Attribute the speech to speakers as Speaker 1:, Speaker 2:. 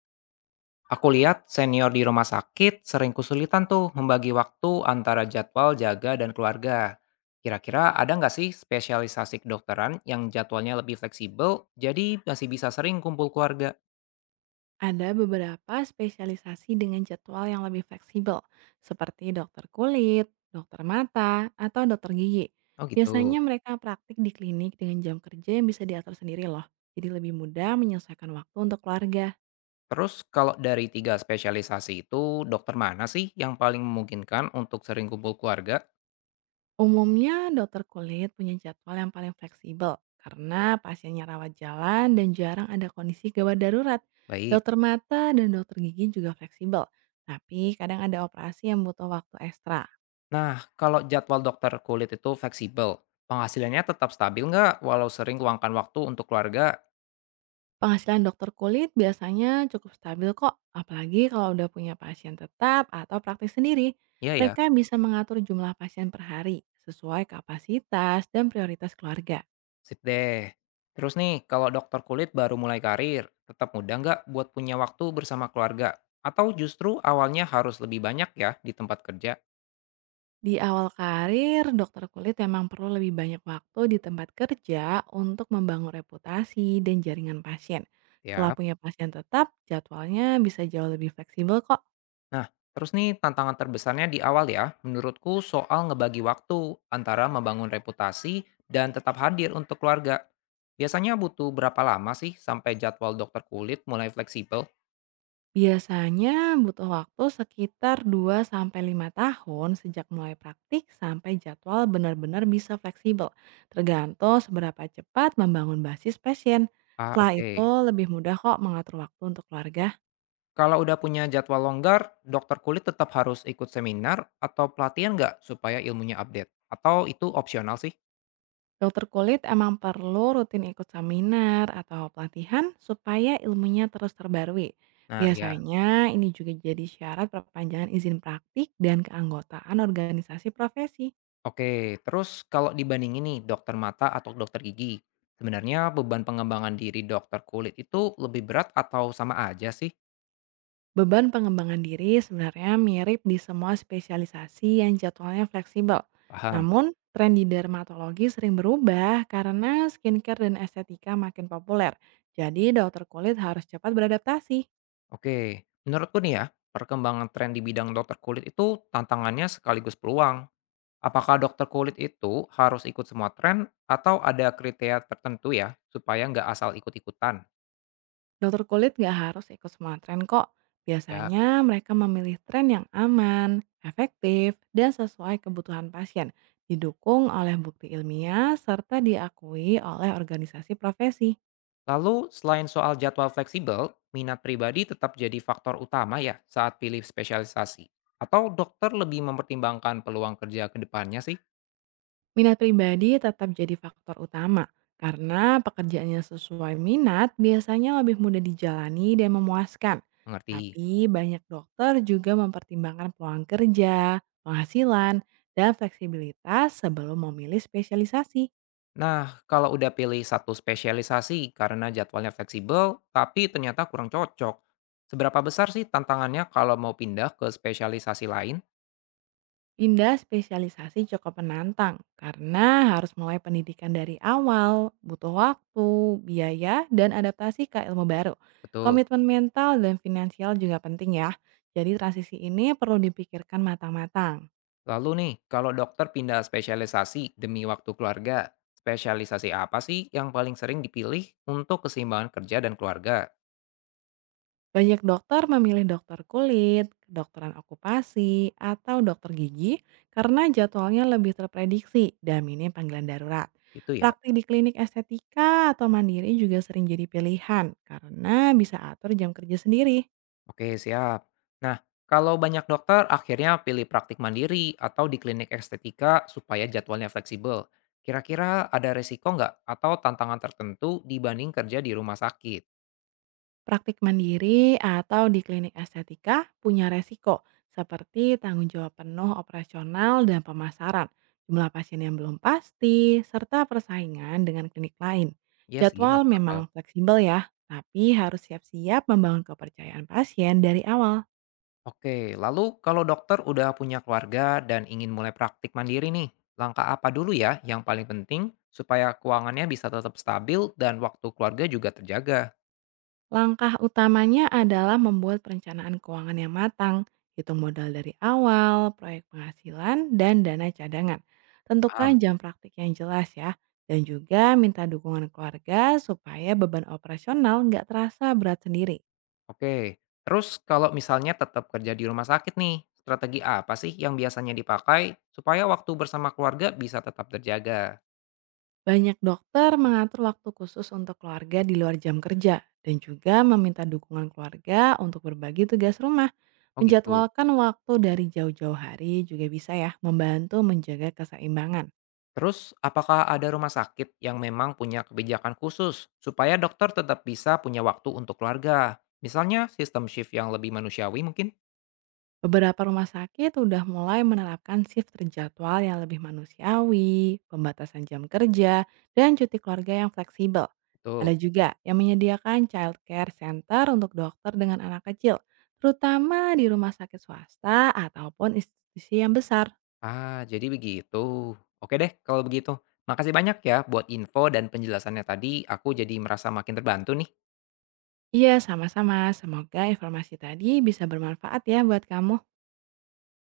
Speaker 1: Aku lihat senior di rumah sakit sering kesulitan tuh membagi waktu antara jadwal jaga dan keluarga. Kira-kira ada nggak sih spesialisasi kedokteran yang jadwalnya lebih fleksibel, jadi masih bisa sering kumpul keluarga?
Speaker 2: Ada beberapa spesialisasi dengan jadwal yang lebih fleksibel, seperti dokter kulit, dokter mata, atau dokter gigi.
Speaker 1: Oh
Speaker 2: Biasanya
Speaker 1: gitu.
Speaker 2: mereka praktik di klinik dengan jam kerja yang bisa diatur sendiri loh, jadi lebih mudah menyelesaikan waktu untuk keluarga.
Speaker 1: Terus kalau dari tiga spesialisasi itu, dokter mana sih yang paling memungkinkan untuk sering kumpul keluarga?
Speaker 2: Umumnya dokter kulit punya jadwal yang paling fleksibel, karena pasiennya rawat jalan dan jarang ada kondisi gawat darurat.
Speaker 1: Baik.
Speaker 2: Dokter mata dan dokter gigi juga fleksibel, tapi kadang ada operasi yang butuh waktu ekstra.
Speaker 1: Nah, kalau jadwal dokter kulit itu fleksibel, penghasilannya tetap stabil nggak walau sering luangkan waktu untuk keluarga?
Speaker 2: Penghasilan dokter kulit biasanya cukup stabil kok, apalagi kalau udah punya pasien tetap atau praktik sendiri.
Speaker 1: Iya ya.
Speaker 2: Mereka bisa mengatur jumlah pasien per hari sesuai kapasitas dan prioritas keluarga.
Speaker 1: Sip deh. Terus nih, kalau dokter kulit baru mulai karir, tetap mudah nggak buat punya waktu bersama keluarga? Atau justru awalnya harus lebih banyak ya di tempat kerja?
Speaker 2: Di awal karir, dokter kulit memang perlu lebih banyak waktu di tempat kerja untuk membangun reputasi dan jaringan pasien. Setelah
Speaker 1: Ya.
Speaker 2: punya pasien tetap, jadwalnya bisa jauh lebih fleksibel kok.
Speaker 1: Nah, terus nih tantangan terbesarnya di awal ya, menurutku soal ngebagi waktu antara membangun reputasi dan tetap hadir untuk keluarga. Biasanya butuh berapa lama sih sampai jadwal dokter kulit mulai fleksibel?
Speaker 2: Biasanya butuh waktu sekitar 2 sampai 5 tahun sejak mulai praktik sampai jadwal benar-benar bisa fleksibel, tergantung seberapa cepat membangun basis pasien.
Speaker 1: Ah,
Speaker 2: Setelah itu
Speaker 1: oke.
Speaker 2: lebih mudah kok mengatur waktu untuk keluarga.
Speaker 1: Kalau udah punya jadwal longgar, dokter kulit tetap harus ikut seminar atau pelatihan nggak supaya ilmunya update? Atau itu opsional sih?
Speaker 2: Dokter kulit emang perlu rutin ikut seminar atau pelatihan supaya ilmunya terus terbarui.
Speaker 1: Nah ya,
Speaker 2: Biasanya ini juga jadi syarat perpanjangan izin praktik dan keanggotaan organisasi profesi.
Speaker 1: oke. Terus kalau dibandingin nih dokter mata atau dokter gigi, sebenarnya beban pengembangan diri dokter kulit itu lebih berat atau sama aja sih?
Speaker 2: Beban pengembangan diri sebenarnya mirip di semua spesialisasi yang jadwalnya fleksibel.
Speaker 1: Paham.
Speaker 2: Namun, tren di dermatologi sering berubah karena skincare dan estetika makin populer. Jadi, dokter kulit harus cepat beradaptasi.
Speaker 1: Oke, menurutku nih ya, perkembangan tren di bidang dokter kulit itu tantangannya sekaligus peluang. Apakah dokter kulit itu harus ikut semua tren atau ada kriteria tertentu ya supaya nggak asal ikut-ikutan?
Speaker 2: Dokter kulit nggak harus ikut semua tren kok.
Speaker 1: Ya.
Speaker 2: Biasanya mereka memilih tren yang aman, efektif, dan sesuai kebutuhan pasien. Didukung oleh bukti ilmiah serta diakui oleh organisasi profesi.
Speaker 1: Lalu selain soal jadwal fleksibel, minat pribadi tetap jadi faktor utama ya saat pilih spesialisasi. Atau dokter lebih mempertimbangkan peluang kerja ke depannya sih?
Speaker 2: Minat pribadi tetap jadi faktor utama, karena pekerjaannya sesuai minat biasanya lebih mudah dijalani dan memuaskan.
Speaker 1: Mengerti.
Speaker 2: Tapi banyak dokter juga mempertimbangkan peluang kerja, penghasilan, dan fleksibilitas sebelum memilih spesialisasi.
Speaker 1: Nah, kalau udah pilih satu spesialisasi karena jadwalnya fleksibel, tapi ternyata kurang cocok, seberapa besar sih tantangannya kalau mau pindah ke spesialisasi lain?
Speaker 2: Pindah spesialisasi cukup menantang karena harus mulai pendidikan dari awal, butuh waktu, biaya, dan adaptasi ke ilmu baru.
Speaker 1: Betul.
Speaker 2: Komitmen mental dan finansial juga penting ya. Jadi transisi ini perlu dipikirkan matang-matang.
Speaker 1: Lalu nih, kalau dokter pindah spesialisasi demi waktu keluarga, spesialisasi apa sih yang paling sering dipilih untuk keseimbangan kerja dan keluarga?
Speaker 2: Banyak dokter memilih dokter kulit, kedokteran okupasi, atau dokter gigi karena jadwalnya lebih terprediksi dan minim panggilan darurat.
Speaker 1: Itu ya.
Speaker 2: Praktik di klinik estetika atau mandiri juga sering jadi pilihan karena bisa atur jam kerja sendiri.
Speaker 1: Oke, siap. Nah, kalau banyak dokter akhirnya pilih praktik mandiri atau di klinik estetika supaya jadwalnya fleksibel. Kira-kira ada resiko nggak atau tantangan tertentu dibanding kerja di rumah sakit?
Speaker 2: Praktik mandiri atau di klinik estetika punya resiko seperti tanggung jawab penuh operasional dan pemasaran, jumlah pasien yang belum pasti, serta persaingan dengan klinik lain.
Speaker 1: Ya sih,
Speaker 2: Jadwal
Speaker 1: masuk akal.
Speaker 2: memang fleksibel ya, tapi harus siap-siap membangun kepercayaan pasien dari awal.
Speaker 1: Oke, lalu kalau dokter udah punya keluarga dan ingin mulai praktik mandiri nih, langkah apa dulu ya yang paling penting supaya keuangannya bisa tetap stabil dan waktu keluarga juga terjaga?
Speaker 2: Langkah utamanya adalah membuat perencanaan keuangan yang matang, hitung modal dari awal, proyek penghasilan, dan dana cadangan. Tentukan
Speaker 1: Paham?
Speaker 2: jam praktik yang jelas ya, dan juga minta dukungan keluarga supaya beban operasional nggak terasa berat sendiri.
Speaker 1: Oke, terus kalau misalnya tetap kerja di rumah sakit nih, strategi apa sih yang biasanya dipakai supaya waktu bersama keluarga bisa tetap terjaga?
Speaker 2: Banyak dokter mengatur waktu khusus untuk keluarga di luar jam kerja, dan juga meminta dukungan keluarga untuk berbagi tugas rumah.
Speaker 1: Oh gitu.
Speaker 2: Menjadwalkan waktu dari jauh-jauh hari juga bisa ya membantu menjaga keseimbangan.
Speaker 1: Terus, apakah ada rumah sakit yang memang punya kebijakan khusus supaya dokter tetap bisa punya waktu untuk keluarga? Misalnya sistem shift yang lebih manusiawi mungkin?
Speaker 2: Beberapa rumah sakit udah mulai menerapkan shift terjadwal yang lebih manusiawi, pembatasan jam kerja, dan cuti keluarga yang fleksibel.
Speaker 1: Betul.
Speaker 2: Ada juga yang menyediakan childcare center untuk dokter dengan anak kecil, terutama di rumah sakit swasta ataupun institusi yang besar.
Speaker 1: Ah, jadi begitu. Oke deh kalau begitu. Makasih banyak ya buat info dan penjelasannya tadi. Aku jadi merasa makin terbantu nih.
Speaker 2: Iya, sama-sama. Semoga informasi tadi bisa bermanfaat ya buat kamu.